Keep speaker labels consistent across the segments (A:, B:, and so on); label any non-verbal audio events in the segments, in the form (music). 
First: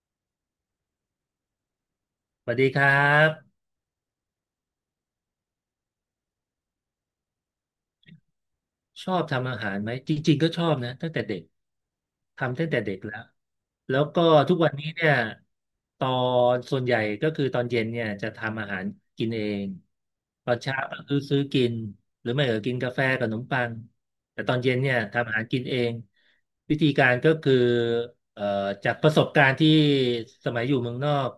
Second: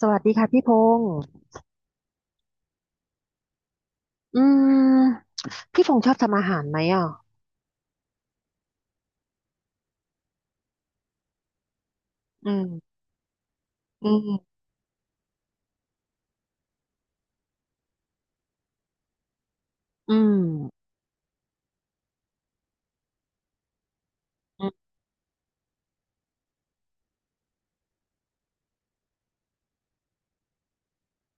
A: สวัสดีค่ะพี่พงษ์
B: สวัสดีครับ
A: อืมพี่พงษ์ชอบทำอาหารไหมอ่ะ
B: ชอบทำอาหารไหม จริงๆก็ชอบนะตั้งแต่เด็ก
A: อื
B: ทำตั้
A: ม
B: งแต่เด็กแล้ว แล้ว
A: อื
B: ก็
A: ม
B: ทุกวันนี้เนี่ยตอนส่วนใหญ่ก็คือตอนเย็นเนี่ยจะทำอาหารกินเอง
A: อืม
B: ตอนเช้าก็คือซื้อกินหรือไม่ก็กินกาแฟกับขนมปังแต่ตอน
A: อ
B: เย็
A: ม
B: นเนี่ยทำอาหารกินเองวิธีการก็คือเอ่อจากประสบการณ์ที่สมัยอยู่เมืองนอก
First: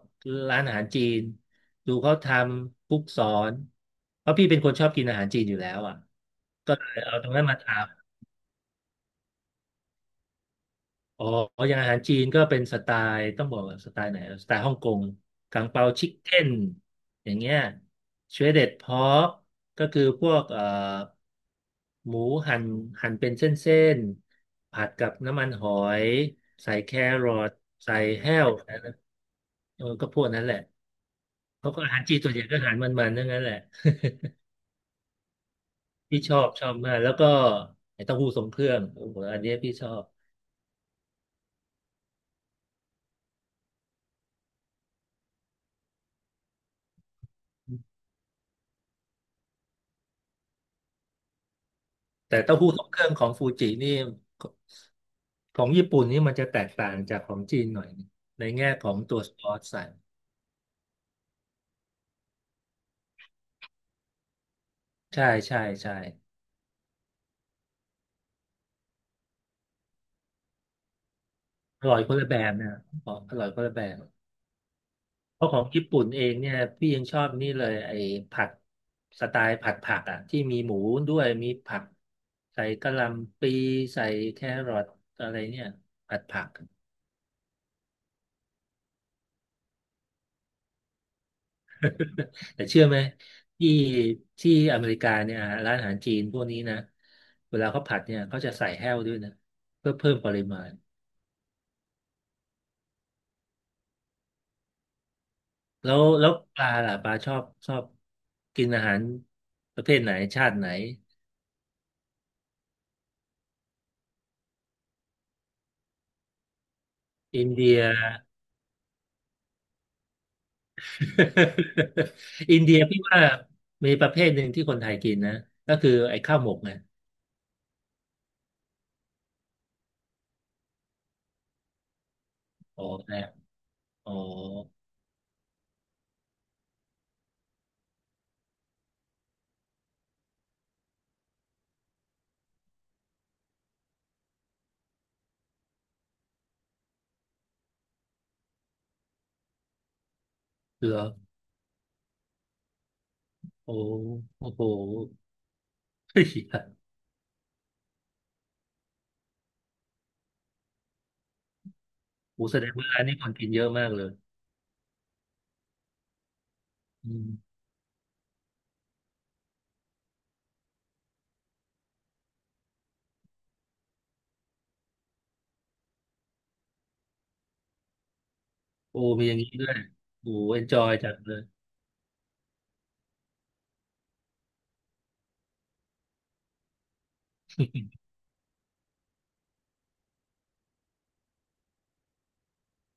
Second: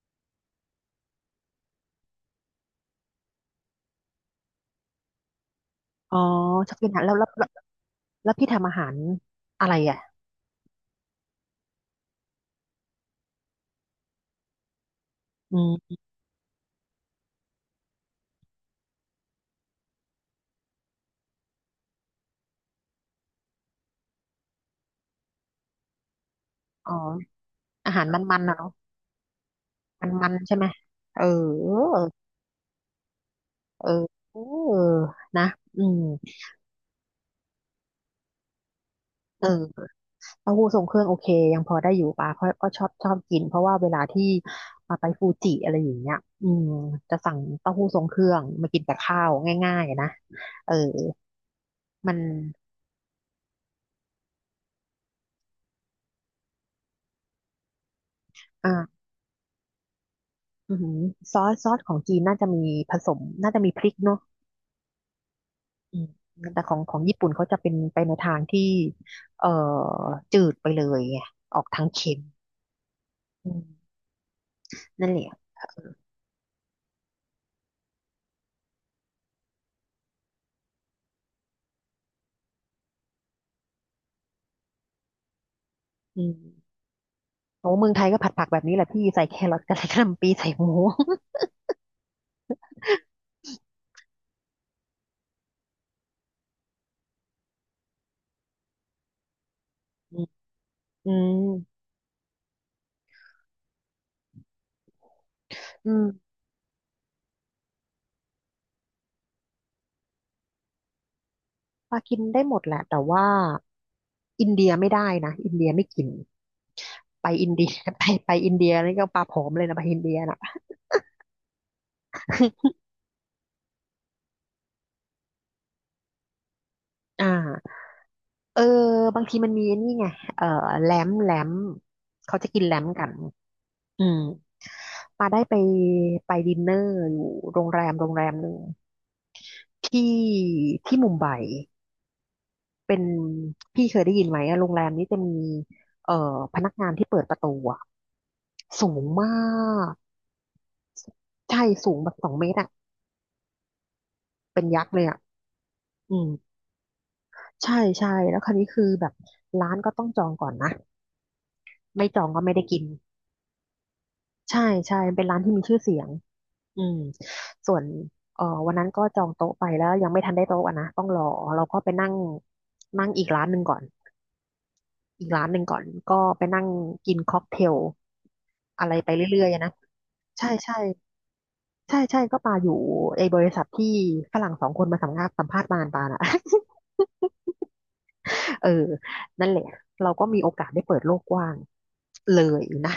B: ร้านอาหารจีนดูเขาทำคุกสอนเพราะพี่เป็นคนชอบกินอาหารจีนอยู่แล้วอ่ะ
A: อ๋อช
B: ก็
A: อบ
B: เล
A: กิน
B: ย
A: อาหารแล้
B: เอา
A: ว
B: ต
A: แล้
B: ร
A: ว
B: งนั้
A: แล้
B: น
A: ว
B: มาถาม
A: แล้วพี่ทำอาหารอะไรอ่ะ
B: อ๋ออย่างอาหารจีนก็เป็นสไตล์ ต้องบอกว่าสไตล์ไหนสไตล์ฮ่องกงกังเปา
A: อืม
B: ชิคเก้นอย่างเงี้ยชวเด็ดพอกก็คือพวกหมูหั่นหั่นเป็นเส้นๆผัดกับน้ำมันหอย ใส่
A: อ๋
B: แค
A: อ
B: รอท
A: อา
B: ใส่
A: หาร
B: แห้
A: มัน
B: ว
A: ๆนะเนาะ
B: เออก็พว
A: มั
B: ก
A: น
B: นั้น
A: ๆ
B: แห
A: ใช่
B: ละ
A: ไหมเออ
B: เขาก็อาหารจีนส่วนใหญ่ก็อาหารมันๆทั้งนั้นแหละ
A: เออ
B: (laughs)
A: เออนะอืม
B: พี่ชอบมาก แล้วก็ไอ้เต้าหู้ทรงเครื่องโอ้โหอัน
A: เออ
B: เนี้ยพี่ชอบ
A: เต้าหู้ทรงเครื่องโอเคยังพอได้อยู่ปะเพราะก็ชอบกินเพราะว่าเวลาที่ไปฟูจิอะไรอย่างเงี้ยอืมจะสั่งเต้าหู้ทรงเครื่องมากินกับข้าวง่ายๆนะเออมัน
B: แต่เต้าหู้ทรงเครื่องของฟูจินี่ของญี่ปุ่นนี่มันจะแตกต่างจากของจีนหน่อยนึงในแง่ของ
A: อ่า
B: ตัวซอสใส่
A: อือหือซอสของจีนน่าจะมีผสมน่าจะมีพริกเนาะ
B: ใช่ใช่ใช่
A: อืมแต่ของญี่ปุ่นเขาจะเป็นไปในทางที่เอ่อจืดไปเลยไงออกทา
B: อ
A: ง
B: ร่อย
A: เค็
B: คน
A: ม
B: ละแบบนะขอกอร่อ
A: อื
B: ยค
A: ม
B: นละแบบ
A: นั่นแหละ
B: เพราะข
A: เอ
B: องญี่
A: อ
B: ปุ่นเองเนี่ยพี่ยังชอบนี่เลยไอ้ผัดสไตล์ผัดผักอ่ะที่มีหมูด้วยมีผักใส่กะหล่ำปลีใส่แครอทอะไรเนี่ยผั
A: อื
B: ดผัก
A: มโอ้เมืองไทยก็ผัดผักแบบนี้แหละพี่ใส่แครอทกับใส่กะหล่ำปีใส่หมู
B: (laughs) แต่เชื่อไหมที่ที่อเมริกาเนี่ยอ่ะร้านอาหารจีนพวกนี้นะเวลาเขาผัดเนี่ยเขาจะใส่แห้วด้วยนะเพื่อเพิ่
A: อื
B: ม
A: ม
B: ปริมาณ
A: อืมอื
B: แล้
A: ม
B: วแล้วปลาล่ะปลาชอบกินอาหารประเภทไหนชาติไหน
A: ปลากินได้หมดแหละแต่ว่าอินเดียไม่ได้นะอินเดียไม่กินไป
B: อิ
A: อิ
B: น
A: นเดีย
B: เดีย
A: (laughs) ไปอินเดียนี่ก็ปลาผอมเลยนะไปอินเดียน่ะ
B: (laughs) อินเดียพี่ว่ามีประเภทหนึ่งที่คนไทยกินนะก็คือไอ้ข้าวหมกไง
A: อ่า เออบางทีมันมีนี่ไงเออแหลมแหลมเขาจะกินแหล
B: อ๋อ
A: มกัน
B: นะ
A: อื
B: อ๋อ
A: มปาได้ไปไปดินเนอร์อยู่โรงแรมโรงแรมหนึ่งที่ที่มุมไบเป็นพี่เคยได้ยินไหมอะโรงแรมนี้จะมีเอ่อพนักงานที่เปิดประตูอะสูงมาก
B: เหรอ
A: ใช่สูงแบบ2 เมตรอะ
B: โอ้โอ้
A: เป็
B: โห
A: นยักษ์เลยอะอื
B: เฮ้ย
A: ม
B: (laughs)
A: ใช่ใช่แล้วคราวนี้คือแบบร้านก็ต้องจองก่อนนะไม่จองก็
B: โอ้
A: ไม่
B: แส
A: ได้
B: ดง
A: กิน
B: ว่าอันนี้คนกินเยอะมากเลย
A: ใช่ใช่เป็นร้านที่มีชื่อเสียง อืม
B: อืม
A: ส่วนวันนั้นก็จองโต๊ะไปแล้วยังไม่ทันได้โต๊ะอะนะต้องรอเราก็ไปนั่งนั่งอีกร้านหนึ่งก่อนอีกร้านหนึ่งก่อนก็ไปนั่งกินค็อกเทลอะไร
B: โอ้
A: ไป
B: มีอย่าง
A: เรื่อ
B: นี้
A: ยๆอะ
B: ด้ว
A: นะ
B: ย โอ้
A: ใช่
B: เอนจ
A: ใช่
B: อยจังเลย
A: ใช่ใช่ก็ปาอยู่ไอ้บริษัทที่ฝรั่งสองคนมาสัมภาษณ์สัมภาษณ์มานปาน่ะ (laughs) เออนั่นแหละเราก็มีโอกาสได้เปิดโลกกว้างเลยนะ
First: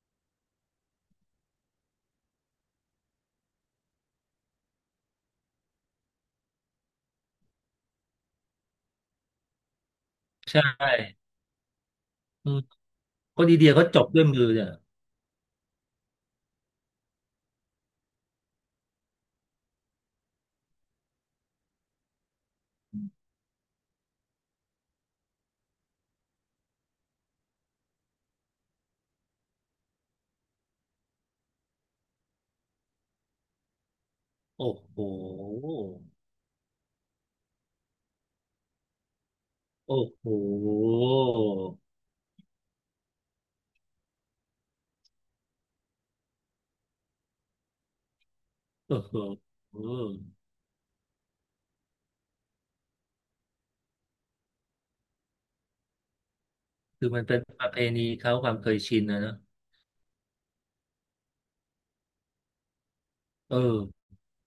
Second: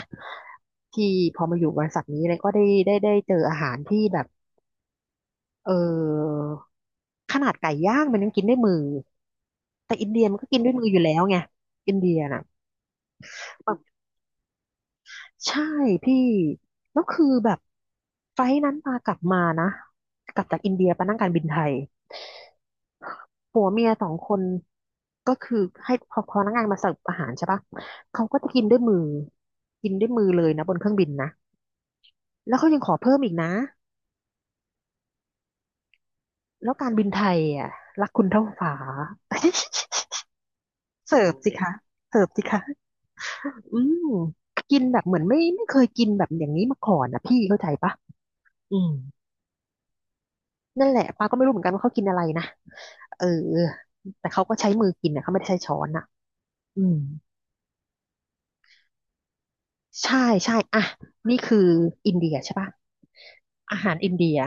A: ที่พอมาอยู่บริษัทนี้เลยก็ได้เจออาหารที่แบบ เออขนาดไก่ย่างมันยังกินด้วยมือแต่อินเดียมันก็
B: (laughs) ใช
A: กินด้วยมื
B: ่
A: ออยู่แล้วไงอินเดียน่ะ
B: อืมคนอินเดี
A: แบ
B: ย
A: บ
B: เขาจบด้วยมือเนี่ย
A: ใช่พี่แล้วคือแบบไฟล์นั้นมากลับมานะกลับจากอินเดียไปนั่งการบินไทยผัวเมียสองคนก็คือให้พอพนักงานมาเสิร์ฟอาหารใช่ปะเขาก็จะกินด้วยมือกินด้วยมือเลยนะบนเครื่องบินนะแล้วเขายังขอเพิ่มอีกนะ
B: โอ้โห
A: แล้วการบินไทยอ่ะรักคุณเท่าฟ้า
B: โอ้โห
A: (laughs) เสิร์ฟสิคะเสิร์ฟสิคะ อืมกินแบบเหมือนไม่เคยกินแบบอย่างนี้มาก่อนนะพี่เข้าใจปะอืม
B: โอ้โห
A: นั่นแหละป้าก็ไม่รู้เหมือนกันว่าเขากินอะไรนะเออแต่เขาก็ใช้มือกินนะเขาไม่ได้ใช้ช้อนอ่ะอืม
B: คือมันเป็นประเพณีเขาความเคยชินนะเนอะ
A: ใช่ใช่อ่ะนี่คืออินเดียใช่ปะ
B: เอ
A: อาหาร
B: อ
A: อินเดีย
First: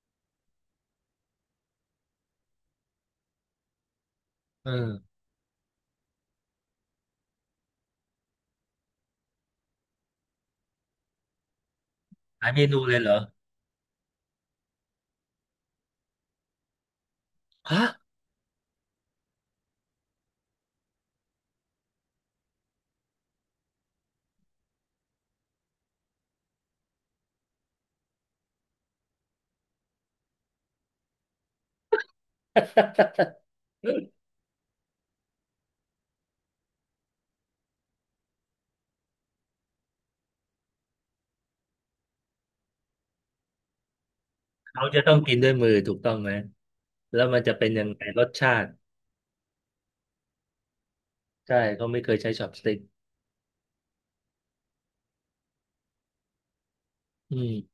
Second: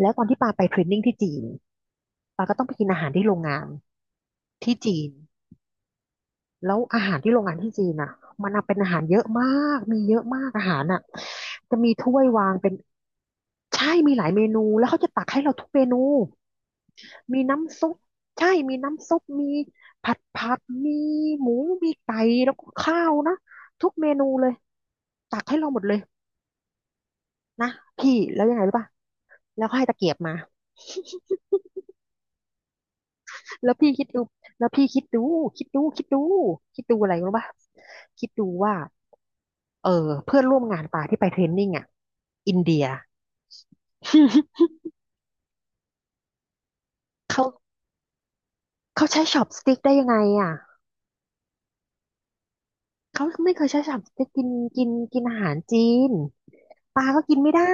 A: แล้วตอนที่ปาไปเทรนนิ่งที่จีนปาก็ต้องไปกินอาหารที่โรงงาน
B: เออ
A: ที่จีน แล้วอาหารที่โรงงานที่จีนอ่ะมันอะเป็นอาหารเยอะมากมีเยอะมากอาหารอ่ะจะมีถ้วย
B: หลา
A: วา
B: ย
A: ง
B: เม
A: เป็น
B: นูเลยเหรอ
A: ใช่มีหลายเมนูแล้วเขาจะตักให้เราทุกเมนูมี
B: (laughs)
A: น้ำ
B: ฮะ
A: ซุปใช่มีน้ำซุปมีผัดผักมีหมูมีไก่แล้วก็ข้าวนะทุกเมนูเลยตักให้เราหมดเลยนะพี่แล้วยังไงรู้ป่ะแล้วก็ให้ตะเกียบมา (laughs) แล้วพี่คิดดูแล้วพี่คิดดูคิดดูคิดดูคิดดูอะไรรู้ป่ะคิดดูว่า เออเพื่อนร่วมงานปาที่ไปเทรนนิ่งอ่ะอินเดีย (laughs)
B: เขาจะต้องกินด้วยมือถูกต้องไหม แล้วมัน
A: เขา
B: จะเป็นยังไงรสชาติ
A: เขาใช้ช็อปสติ๊กได้ยังไงอ่ะ
B: ใช่เขาไม่เคยใช้ช็อปสติ๊ก
A: เขาไม่เคยใช้ช็อปสติ๊กกินกินกินอาหารจีนปาก็
B: อื
A: กินไม่
B: ม
A: ได้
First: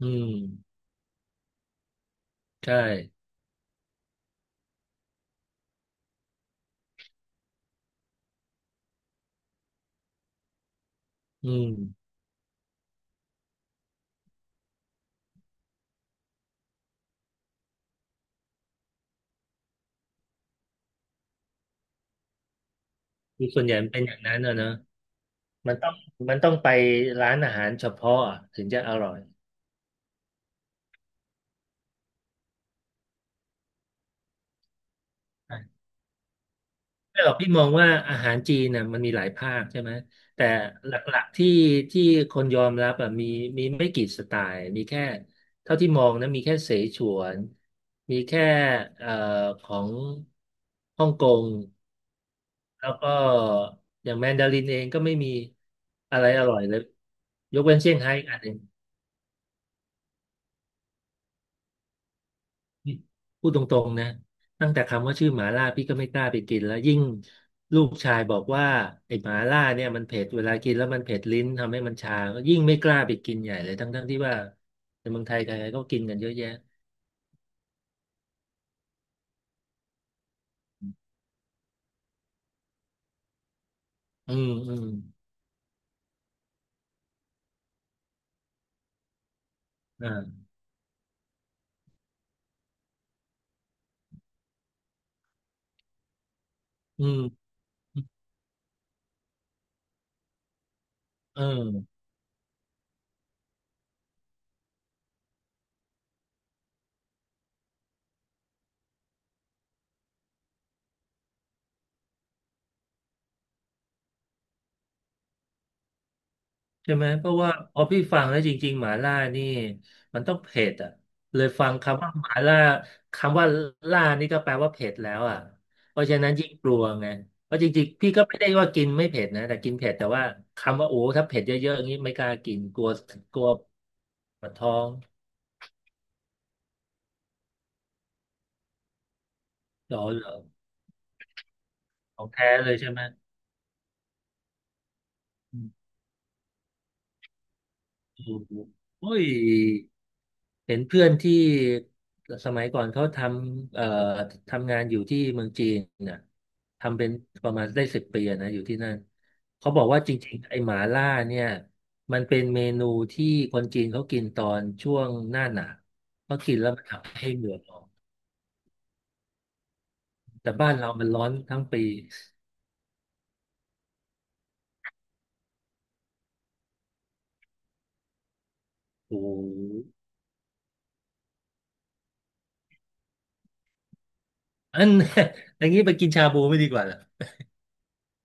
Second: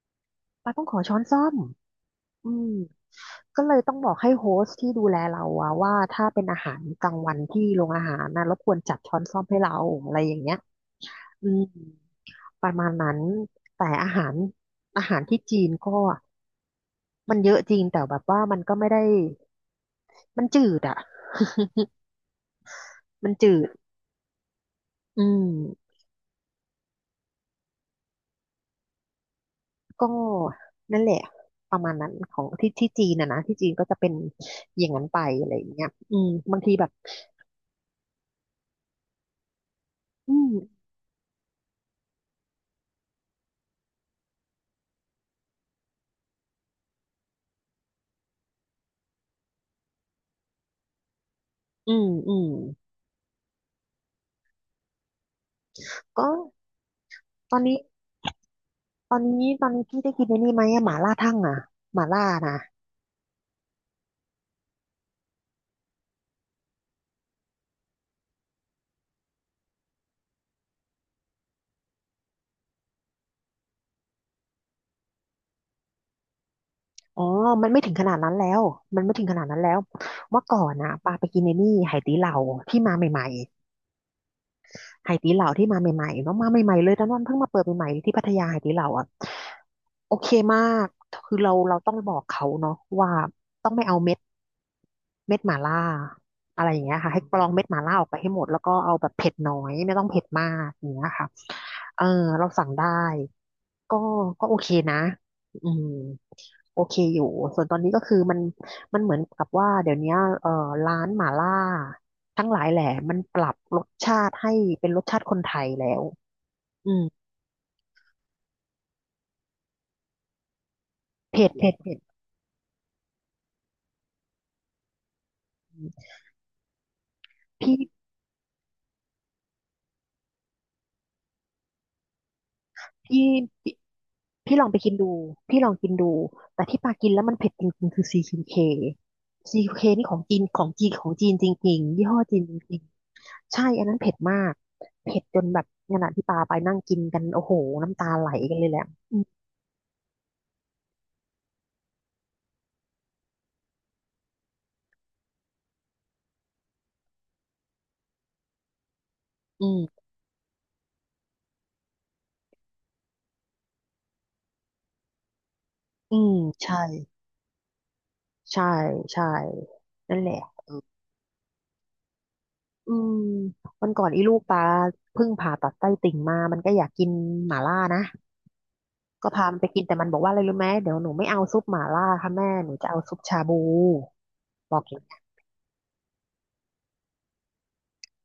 B: อื
A: ปา
B: ม
A: ต้องขอช้อนส้อมอืม
B: ใช่
A: ก็เลยต้องบอกให้โฮสต์ที่ดูแลเราอะว่าถ้าเป็นอาหารกลางวันที่โรงอาหารนะรบกวนจัดช้อนส้อมให้เราอะไรอย่างเงี้ยอื
B: อื
A: ม
B: ม
A: ประมาณนั้นแต่อาหารอาหารที่จีนก็มันเยอะจริงแต่แบบว่ามันก็ไม่ได้มันจืดอะ (laughs) มัน
B: คือ
A: จื
B: ส่วน
A: ด
B: ใหญ่มันเป็นอย่างนั้นนะนะ
A: อื
B: มันต้อ
A: ม
B: งมันต้องไปร้านอาหารเฉพาะอะถึงจะอร่อย
A: ก็นั่นแหละประมาณนั้นของที่ที่จีนนะนะที่จีนก็จะเป็นอย่างนั้นไปอะไรอย่าง
B: ่
A: เงี้ยอืมบางทีแบบ
B: ไม่หรอกพี่มองว่าอาหารจีนน่ะมันมีหลายภาคใช่ไหม
A: อื
B: แต่
A: ม
B: หลักๆที่คนยอมรับอ่ะมีไม่กี่สไตล์มีแค่เท่าที่มองนะมีแค่เสฉวน มีแค่เอ่อของฮ่องกง
A: อืมอืม
B: แล้วก็อย่างแมนดารินเองก็ไม่มีอะ
A: ก็
B: ไรอร่อยเลย
A: ต
B: ย
A: อน
B: กเว้
A: นี้
B: นเซี่ยงไฮ้กอันหนึ่ง
A: ตอนนี้พี่ได้กินในนี่ไหมอะหม่าล่าทั่งอะหม่าล่านะ
B: นี่พูดตรงๆนะตั้งแต่คำว่าชื่อหมาล่าพี่ก็ไม่กล้าไปกินแล้วยิ่งลูกชายบอกว่าไอ้หมาล่าเนี่ยมันเผ็ดเวลากินแล้วมันเผ็ดลิ้นทำให้มันชาก็ยิ่งไม่กล้าไปกินใหญ่เลยทั้งๆที่ว่าในเมืองไทยใครๆก็กินกันเยอะแยะ
A: อ๋อมันไม่ถึงขนาดนั้นแล้วมันไม่ถึงขนาดนั้นแล้วเมื่อก่อนนะปาไปกินใน้นี่ไหตี้เหล่าที่มาใหม่ๆ
B: อืมอืม
A: ไหตีเหลาที่มาใหม่ๆเนาะมาใหม่ๆเลยตอนนั้นเพิ่งมาเปิดใหม่ๆที่พัทยาไหตีเหลาอ่ะโอ
B: อ่า
A: เคมากคือเราต้องบอกเขาเนาะว่าต้องไม่เอาเม็ดเม็ดหม่าล่าอะไรอย่างเงี้ย
B: อื
A: ค่ะให้กร
B: ม
A: องเม็ดหม่าล่าออกไปให้หมดแล้วก็เอาแบบเผ็ดน้อยไม่ต้องเผ็ดมากอย่างเงี้ยค่ะ
B: เออ
A: เออเราสั่งได้ก็ก็โอเคนะอืมโอเคอยู่ส่วนตอนนี้ก็คือมันเหมือนกับว่าเดี๋ยวเนี้ยร้านหม่าล่าทั้งหลายแหละมันปรับรสชาติให้เป็นรสชาติคนไทยแล้ว อื
B: ใช่
A: ม
B: ไหมเพราะว่าพอพี่ฟังแล้วจริงๆหมาล่านี่มันต้องเผ็ดอ่ะเล
A: เผ็
B: ย
A: ด
B: ฟั
A: เผ็
B: ง
A: ดเผ็ด
B: คำว่าหมาล่าคำว่าล่านี่ก็แปลว่าเผ็ดแล้วอ่ะเพราะฉะนั้นยิ่งกลัวไงเพราะจ
A: พี่
B: ริงๆพี่ก็ไม่ได้ว่ากินไม่เผ็ดนะแต่กินเผ็ดแต่ว่าคำว่าโอ้ถ้าเผ็ดเยอะๆอย่างนี้ไม่กล้ากินกลัว
A: พี่
B: กลัว
A: พี่
B: ปวด
A: พี่ลอ
B: ท้
A: ง
B: อ
A: ไป
B: ง
A: กินดูพี่ลองกินดูแต่ที่ปากินแล้วมันเผ็ดจริงๆคือซีคิวเค
B: หรอ
A: นี่ของ
B: เหรอ
A: จีนของจีนของจีนจริงๆยี่ห้อ
B: ของ
A: จีน
B: แท้
A: จ
B: เลย
A: ริง
B: ใช่ไหม
A: ๆใช่อันนั้นเผ็ดมากเผ็ดจนแบบขณะที่ปาไปนั่งกินกันโอ้โหน้ำตาไหลกันเลยแหละอื
B: โอ้ย
A: ม
B: เห็นเพื่อนที่สมัยก่อนเขาทำทำงานอยู่ที่เมืองจีนน่ะทำเป็นประมาณได้10 ปีอะนะอยู่ที่นั่น
A: อื
B: เขาบอกว่า
A: ม
B: จริงๆไอ้หมาล่าเนี่ยมันเป็นเมนูที่คนจีนเขากินตอนช่วงหน้าหนาว
A: อืม
B: เขากินแล้ว
A: ใช่
B: มันทำให้เหงื่อออก
A: ใช่ใช่นั่นแหละ
B: แต่บ้านเรามันร้อนทั้งปี
A: อืมวันก่อนอีลูกปาเพิ่งผ่าตัดไส้ติ่งมามันก็อยากกินหม่าล่านะ
B: โอ้โ
A: ก็พามันไปกิน
B: ห
A: แต่มันบอกว่าอะไรรู้ไหมเดี๋ยวหนูไม่เอาซุปหม่าล่าค่ะแม่หนูจะเอาซุปชาบูบ
B: อั
A: อก
B: น
A: อย่างนี้
B: (laughs) อย่างนี้ไปกินชาบูไม่ดีกว่าเหรอ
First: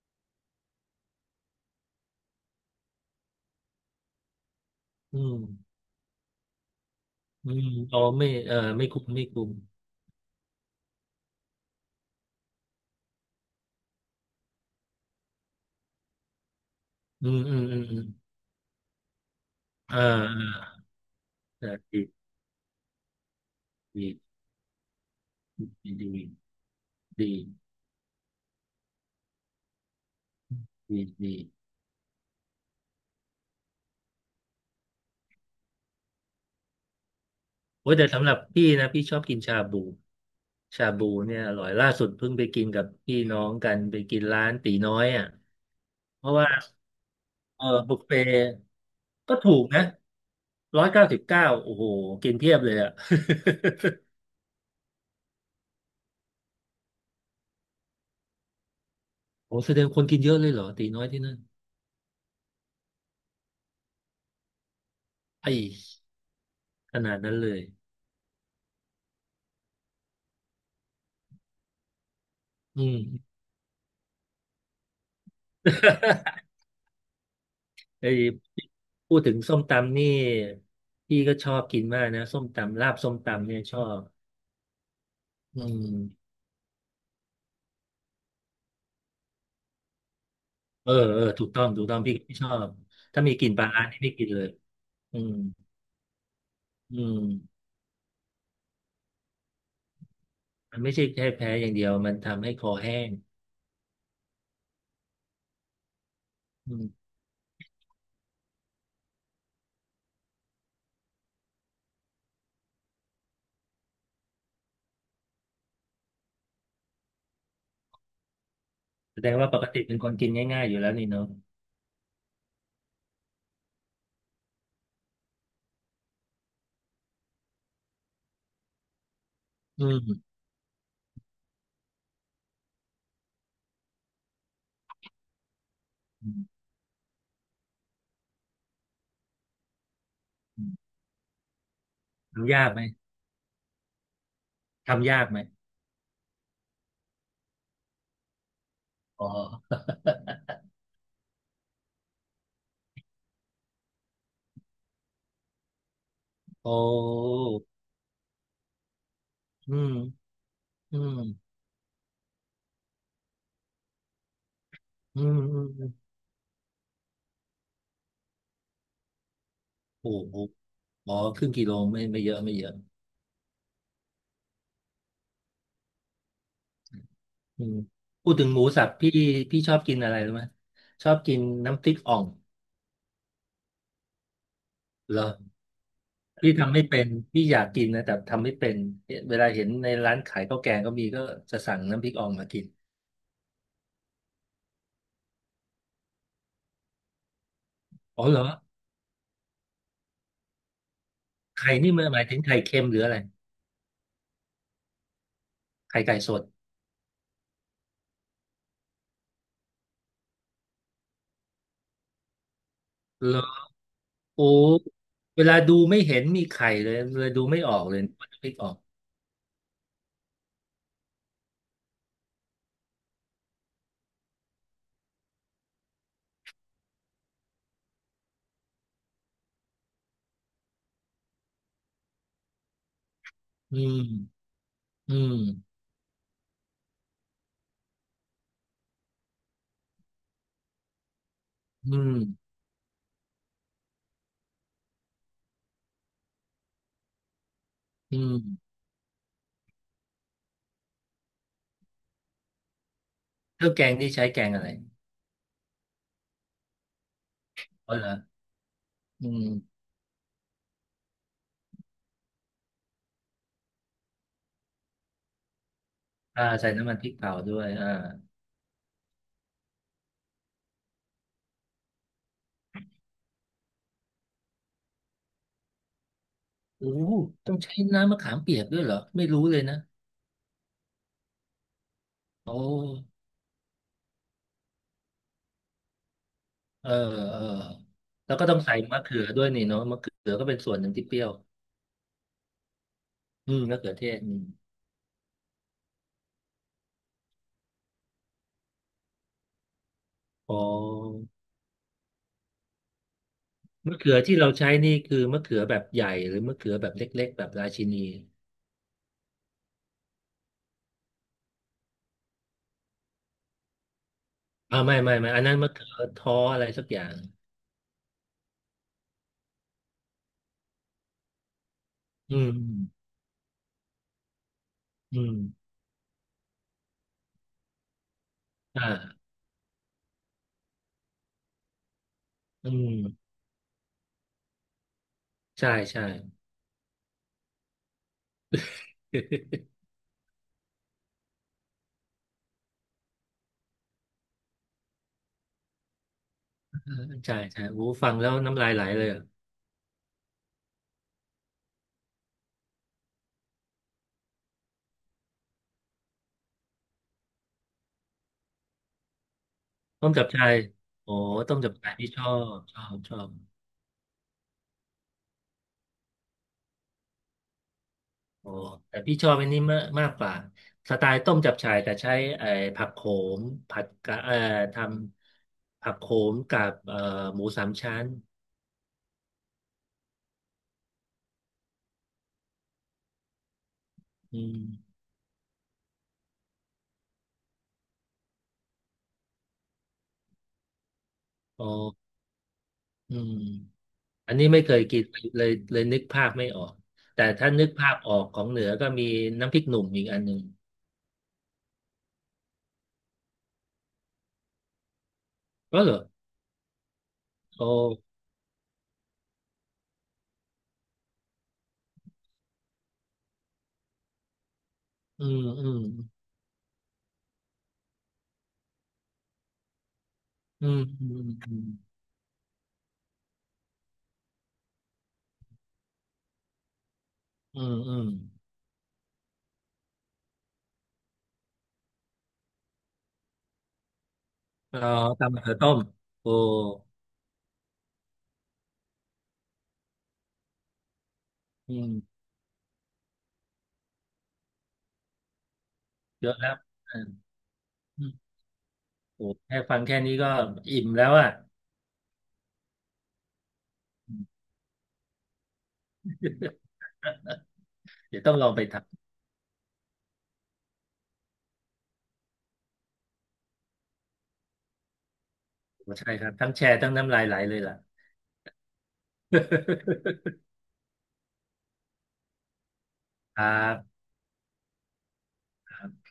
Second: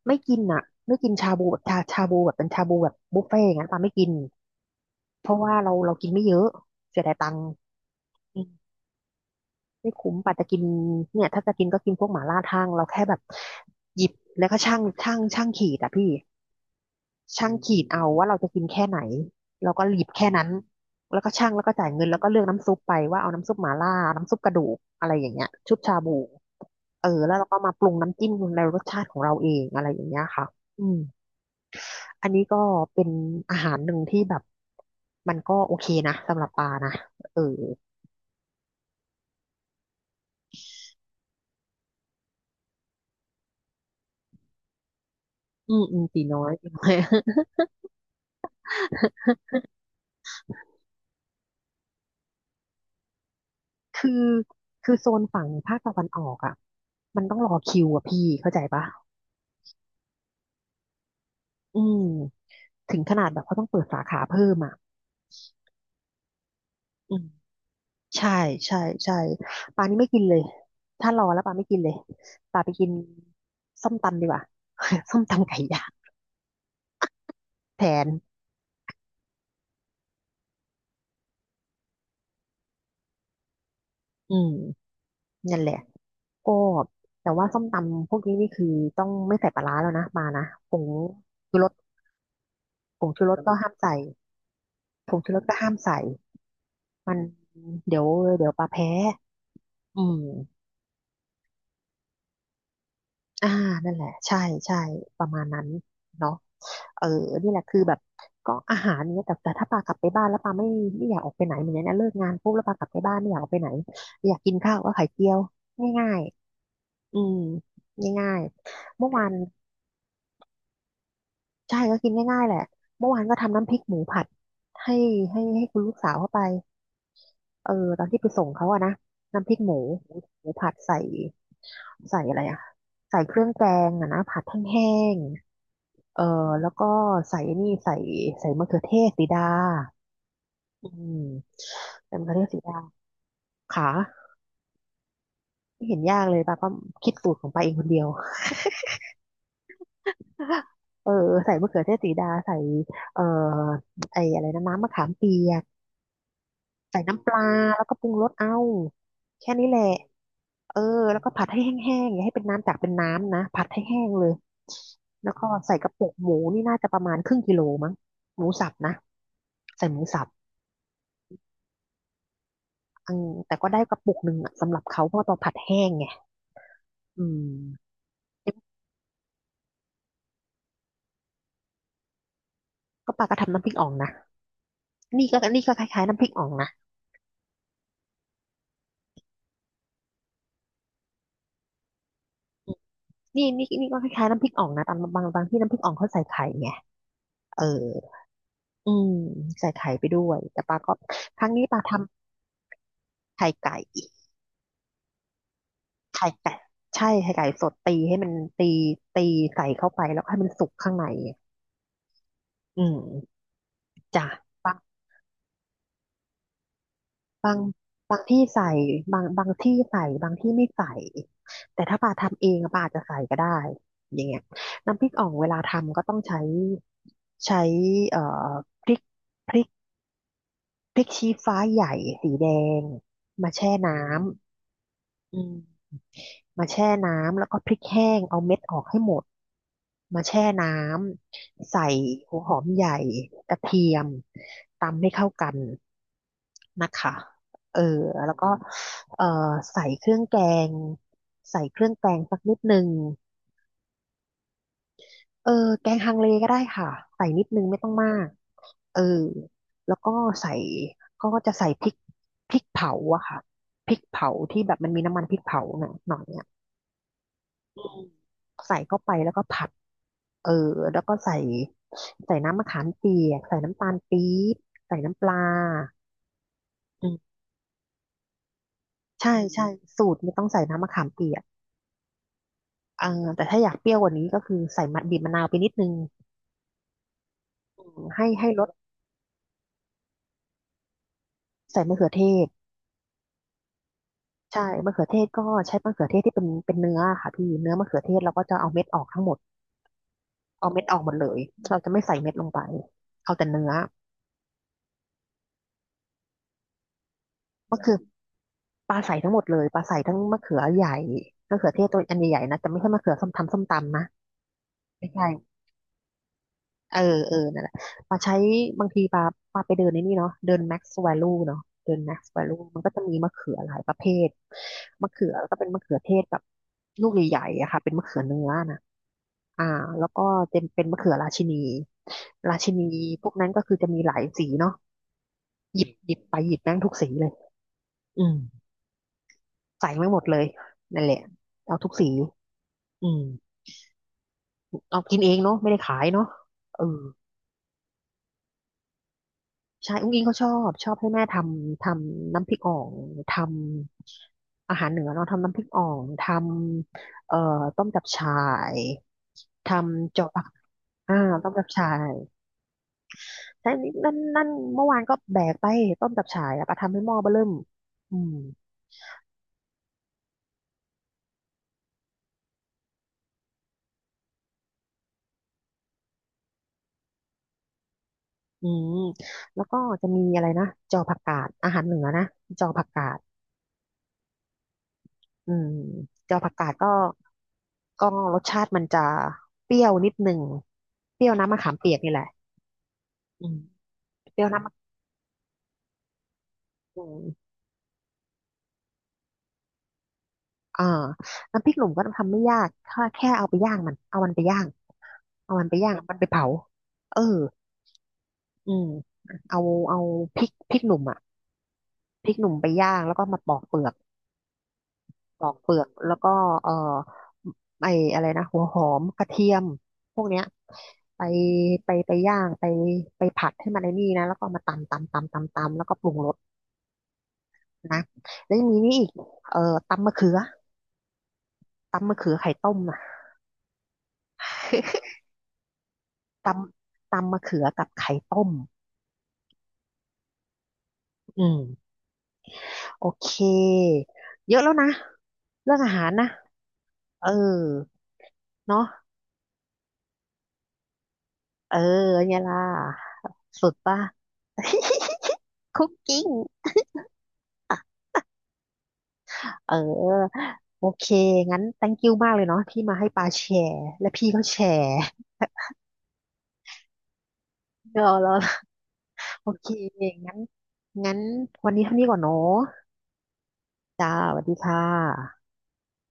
A: ไม่กินอ่ะไม่กินชาบูแบบชาบูแบบเป็นชาบูแบบบุฟเฟ่ต์อย่างนั้นปาไม่กิน
B: อื
A: เพ
B: ม
A: ราะว่าเรากินไม่เยอะเสียดายตังค์
B: อืมอ๋อไม่
A: อืม
B: เออไม่คุ้มไม่คุ้ม
A: ไม่คุ้มปาจะกินเนี่ยถ้าจะกินก็กินพวกหม่าล่าทั่งเราแค่แบบหยิบแล้วก็ช่างขีดอ่ะพี่
B: อืม
A: ช่าง
B: อืมอื
A: ขี
B: ม
A: ดเอาว่าเราจะกินแค่ไหนเราก็
B: เอ
A: หยิบแค่นั้น
B: อ
A: แล้วก็ช่างแล้
B: เอ
A: วก็
B: อ
A: จ่าย
B: ดี
A: เงินแล้วก็เลือกน้ำซุปไปว่าเอาน้ำซุปหม่าล่า
B: ดี
A: น้ำซุปกระดูกอะไรอย่างเงี้ยชุบ
B: ดี
A: ชา
B: ดี
A: บูเออแล้
B: ดี
A: วเราก็มาปรุงน้ำจิ้มในรสชาติของเราเองอะไรอย่างเงี้ยค่ะอืม
B: ดีดี
A: อันนี้ก็เป็นอาหารหนึ่งที่แบบมันก็โอเคนะสำหรับปลานะเออ
B: โอ้ยแต่สำหรับพี่นะพี่ชอบกินชาบูชาบูเนี่ยอร่อยล่าสุดเพิ่งไปกินกับพี่น้องกันไปกินร้านตีน้อยอ่ะ
A: อืมอืมตี
B: เพราะ
A: น้อ
B: ว่า
A: ย (laughs) ตีน้อย (laughs)
B: เออบุฟเฟ่ต์ก็ถูกนะ199โอ้โหกินเพียบเลยอ่ะ (laughs)
A: คือคือโซนฝั่งภาคตะวันออกอ่ะมันต้องรอคิวอ่ะพี่เข้าใจปะ
B: โอ้แสดงคนกินเยอะเลยเหรอตีน้อยที่นั่น
A: อืมถึงขนาดแบบเขาต้องเปิดสาขาเพิ่มอ่ะ
B: ไอ้ข
A: อื
B: นาด
A: ม
B: นั้นเลย
A: ใช่ใช่ใช่ปลานี่ไม่กินเลยถ้ารอแล้วปลาไม่กินเลยปลาไป
B: อื
A: กิน
B: ม
A: ส้มตำดีกว่า (laughs) ส้มตำไก่ย่าง
B: (laughs)
A: แทน
B: เอ้ยพูดถึงส้มตำนี่พี่ก็ชอบกินมากนะส้มตำลาบส้มตำเนี่ยชอบ
A: อืมนั่
B: อื
A: นแหละ
B: ม
A: ก็แต่ว่าส้มตำพวกนี้นี่คือต้องไม่ใส่ปลาร้าแล้วนะปลานะผง
B: เออเออถูก
A: ชู
B: ต้อ
A: ร
B: ง
A: ส
B: ถูกต้องพี่ชอบ
A: ผง
B: ถ้า
A: ชูร
B: มี
A: ส
B: กลิ่น
A: ก็
B: ปลา
A: ห้าม
B: ร้า
A: ใส่
B: นี่ไม่กินเลย
A: ผ
B: อื
A: งชู
B: ม
A: รสก็ห้ามใส่
B: อื
A: มัน
B: ม
A: เดี๋ยวเดี๋ยวปลาแพ้อืม
B: มันไม่ใช่แค่แพ้อย่างเดียวมันทำให้คอแห้ง
A: อ่านั่นแหละใช่ใช่ประมาณนั้นเนาะ
B: อืม
A: เออนี่แหละคือแบบก็อาหารเนี่ยแต่ถ้าปากลับไปบ้านแล้วปาไม่อยากออกไปไหนเหมือนเนี้ยนะเลิกงานปุ๊บแล้วปากลับไปบ้านไม่อยากออกไปไหนอยากกินข้าวก็ไข่เจียวง่ายๆอืมง่ายๆเมื่อ
B: แส
A: วา
B: ด
A: น
B: งว่าปกติเป็นคนกินง่ายๆอยู่แล้วนี่เนาะ
A: ใช่ก็กินง่ายๆแหละเมื่อวานก็ทำน้ำพริกหมูผัดให้ให้คุณลูกสาวเข้าไปเออตอนที่ไปส่งเขาอะนะน้ำพริกหมู
B: อืมอ
A: หมูผัดใส่ใส่อะไรอะใส่เครื่องแกงอะนะผัดแห้ง เออ
B: ืม
A: แล้วก็ใส่นี่ใส่ใส่มะเขือเทศสีดา
B: อื
A: อื
B: ม
A: มใส่มะเขือเทศ
B: ทำ
A: สี
B: ยาก
A: ดา
B: ไหม
A: ขา
B: ทำยากไหม
A: ไม่เห็นยากเลยป้าก็คิดสูตรของป้าเองคนเดียว
B: อ๋อ
A: (laughs) เออใส่มะเขือเทศสีดาใส่เอ่อไอ้อะไรนะน้ำมะขามเปียก
B: โอ้
A: ใส่น้ำปลาแล้วก็ปรุงรสเอาแค่นี้
B: อื
A: แหละ
B: ม
A: เออ
B: อืม
A: แล้วก็ผัดให้แห้งๆอย่าให้เป็นน้ำจากเป็นน้ำนะผัดให้แห้งเลย
B: อื
A: แล้ว
B: ม
A: ก็
B: อืม
A: ใส่
B: อื
A: ก
B: ม
A: ระปุกหมูนี่น่าจะประมาณครึ่งกิโลมั้งหมูสับนะใส่หมู
B: โอ้
A: สับ
B: โหอ๋อครึ่งกิโลไม่เยอะไม่เยอะ
A: อืมแต่ก็ได้กระปุกหนึ่งอะสำหรับเขาเพราะว่าเราผัดแห้งไงอื
B: อืม
A: ม
B: พูดถึงหมูสับพี่ชอบกินอะไรรู้ไหมชอบกินน้ำพริกอ่อง
A: ก็ปลาก็ทำน้ำพริกอ่องนะ
B: เหร
A: นี่
B: อ
A: ก็นี่ก็คล้ายๆน้ำพริกอ่อ
B: พี่
A: งนะ
B: ทำไม่เป็นพี่อยากกินนะแต่ทำไม่เป็นเวลาเห็นในร้านขายข้าวแกงก็มีก็จะสั่งน้ำพริกอ่องมากิน
A: นี่นี่ก็คล้ายๆน้ำพริกอ่องนะตามบางบางที่น้ำพริกอ่องเขาใส่ไข่ไงเออ
B: อ๋อเหรอ
A: อืมใส่ไข่ไปด้วยแต่ปลาก็ครั้งนี้
B: ไข่
A: ปลาท
B: นี่มันหมายถึงไข่เค็มหรืออะไร
A: ำไข่ไก่
B: ไข่ไก่
A: ไข่
B: สด
A: ไก่ใช่ไข่ไก่สดตีให้มันตีตีใส่เข้าไปแล้วให้มันสุกข้างในอื
B: เหร
A: ม
B: อ
A: จ้
B: โอ้
A: ะ
B: เวลาดูไม่เห็นมีไข่เลยเลยดู
A: บา
B: ไม่
A: ง
B: ออกเลย
A: บาง
B: ว่า
A: ที่
B: น้ำพริกอ่
A: ใส่
B: อง
A: บางที่ใส่บางที่ไม่ใส่แต่ถ้าปาทำเองอะปาอาจจะใส่ก็ได้อย่างเงี้ยน้ำพริกอ่องเวลาทำก็ต้องใช้ใช้เอ่อพริกพริกพริกชี้ฟ้าใหญ่สีแดงมาแช่
B: อื
A: น้
B: มอื
A: ำ
B: ม
A: อืม มาแช่น้ำแล้วก็พริกแห้งเอาเม็ดออกให้หมดมาแช่น้ำใส่
B: อืม
A: หัวหอมใหญ่กระเทียมตำให้เข้ากันนะคะเออ
B: อื
A: แล้วก็
B: ม
A: เออใส่เครื่องแกงใส่เครื่องแกงสักนิดนึง
B: เครื่องแกงนี่ใช้แกงอะไร
A: เออแกงฮังเลก็ได้ค่ะใส่นิดนึงไม่ต้อ
B: อ๋
A: ง
B: อเหร
A: มา
B: อ
A: กเออ
B: อืม
A: แล้วก็ใส่ก็จะใส่พริกเผาอะค่ะพริกเผาที่แบบมันมีน้ำมันพริกเผาหน่อยหน่อ
B: อ่า
A: ย
B: ใส่น้ำมันพริกเผาด้วย
A: อื
B: อ่า
A: มใส่เข้าไปแล้วก็ผัดเออแล้วก็ใส่ใส่น้ำมะขามเปียกใส่น้ำตาลปี๊บใส่น้ำปลา
B: โอ้
A: อืม
B: ต้องใช้น้ำมะขามเปียกด้วยเหรอไม่
A: ใช่
B: รู้เลย
A: ใช่
B: นะ
A: สูตรไม่ต้องใส่น้ำมะขามเปียก
B: โอ้
A: เอ่าแต่ถ้าอยากเปรี้ยวกว่านี้ก็คือใส่มะบีบมะนาวไปนิดนึง
B: เออเออ
A: อืมให้
B: แล้วก็ต้อง
A: รส
B: ใส่มะเขือด้วยนี่เนาะมะเขือก็เป็นส่วนหนึ่งที่เปรี้ยว
A: ใส่มะเขือเทศ
B: อืมมะเขือเทศอืม
A: ใช่มะเขือเทศก็ใช้มะเขือเทศที่เป็นเนื้อค่ะพี่เนื้อมะเขือเทศเราก็จะเอาเม็ดออกทั้งหมด
B: อ๋
A: เอาเม็ดออกหมด
B: อ
A: เลยเราจะไม่ใส่เม็ดลงไปเอาแต่เนื้อ
B: มะเขือที่เราใช้นี่คือมะเขือแบบใหญ่หรือมะเขือแบบเล็กๆแบบรา
A: มะ
B: ชิ
A: เขือ
B: นี
A: ปลาใสทั้งหมดเลยปลาใสทั้งมะเขือใหญ่มะเขือเทศตัวอันใหญ่ๆนะแต่ไม่ใช่มะเขือส้มทำส้มตำนะ
B: อ่าไม่
A: ไม่
B: ไม่
A: ใช่
B: ไม่อันนั้นมะเขือท้ออะไรสัก
A: เอ
B: อ
A: อ
B: ย่าง
A: เออนั่นแหละปลาใช้บางทีปลาปลาไปเดินในนี่เนาะเดิน Max Value เนาะเดิน Max
B: อืม
A: Value มันก็จะมีมะเขือหลายประเภทมะ
B: อื
A: เขือ
B: ม
A: ก็เป็นมะเขือเทศแบบลูกใหญ่ๆอะค่ะเป็นมะเขือเนื้อนะ
B: อ่า
A: อ่าแล้วก็เป็นมะเขือราชินีรา
B: อื
A: ชินี
B: ม
A: พวกนั้นก็คือจะมีหลายสีเนาะ
B: ใช่
A: หยิบ
B: ใช่
A: ไปหยิบแม่งทุกสีเลยอืม
B: (laughs)
A: ใส่แม่งหมดเลยนั่นแหละเอาทุกสีอืม เอากินเองเนาะไม่ได้ขายเนาะเออ
B: ใช่ใช่โอ้ฟังแล้วน้ำลายไหลเลยอะ
A: ใช่อุ้งอิงเขาชอบให้แม่ทำทำน้ำพริกอ่องทำอาหารเหนือเนาะทำน้ำพริกอ่องทำต้มจับฉ่ายท
B: ต้ม
A: ำ
B: จั
A: จาะ
B: บ
A: ปัก
B: ชายโอ้
A: อ่าต้ม
B: ต้ม
A: จับ
B: จับ
A: ฉ่า
B: ชายที่
A: ย
B: ชอบชอบชอบ
A: ใช่นั่นนั่นเมื่อวานก็แบกไปต้มจับฉ่ายอะไปทำให้หม้อเบ้อเริ่มอืม
B: อ๋อแต่พี่ชอบอันนี้มากมากกว่าสไตล์ต้มจับฉ่ายแต่ใช้ไอ้ผักโขมผัดกะทำผักโขมกับหมูสามชั้น
A: อืมแล้วก็จะมีอะไรนะจอผักกาดอาหารเหนือนะจอผักกาด
B: อืม
A: อืมเจ้าผักกาดก็ก็รสชาติมันจะเปรี้ยวนิดหนึ่งเปรี้ยวน้ำมะ
B: อ๋อ
A: ขามเปียกนี่แหละ
B: อืม
A: อืม
B: อัน
A: เปรี้
B: นี้
A: ยว
B: ไม่
A: น้ำ
B: เค
A: มะ
B: ยกินเลยเลยนึกภาพไม่ออก
A: อื
B: แต่
A: ม
B: ถ้านึกภาพออกของเหนือก็มีน้ำพริกหนุ่มอีกอันหนึ่ง
A: อ่าน้ำพริกหนุ่มก็ทำไม่ยากถ้าแค่เอาไปย่างมันเอามันไปย่างเอามันไป
B: ก็เห
A: ย่า
B: ร
A: ง
B: อ
A: มันไปเผาเออ
B: โอ้
A: อืมเอาเอาพริกหนุ่มอ่ะพริกหนุ่มไปย่างแล้วก็มาปอกเปลือก
B: อืม
A: ปอก
B: อื
A: เปลื
B: ม
A: อกแล้วก็เอ่อไออะไรนะหัวหอมกระเทียมพวกเนี้ย
B: อืมอื
A: ไป
B: มอืม
A: ไปไปย่างไปไปผัดให้มันไอ้นี่นะแล้วก็เอามาตำแล้วก็ปรุงรส
B: อืมอื
A: นะ
B: ม
A: แล้วยังมีนี่อีกตำมะเขือตำมะเขือไข่ต้มนะ
B: เอ่อ
A: (laughs)
B: ตำมะเขือต้มโอ้
A: ตตำมะเขือกับไข่ต้มอื
B: อื
A: ม
B: ม
A: โอเคเยอะแล้วนะเรื่องอาหาร
B: เย
A: นะ
B: อะแล้วอ
A: เออ
B: ืม
A: เนาะ
B: โอ้แค่ฟังแค่นี้ก็อิ่มแล้วอ่ะ
A: เออเนี่ยล่ะสุดป่ะ (laughs) คุกกิ้ง
B: (laughs) เดี๋ยวต้องลองไปท
A: เออโอเคงั้น thank you มากเลยเนาะที่มาให้ปาแชร์และพี่ก็แชร์
B: ำใช่ครับ ทั้งแชร์ทั้งน้ำลายไหลเลยล่ะ
A: (laughs) เออแล้วโอเคงั้นงั้นวันนี้เท่านี้ก่อนเนาะ
B: (laughs) ครั
A: จ้าสวัสดีค่ะ
B: บ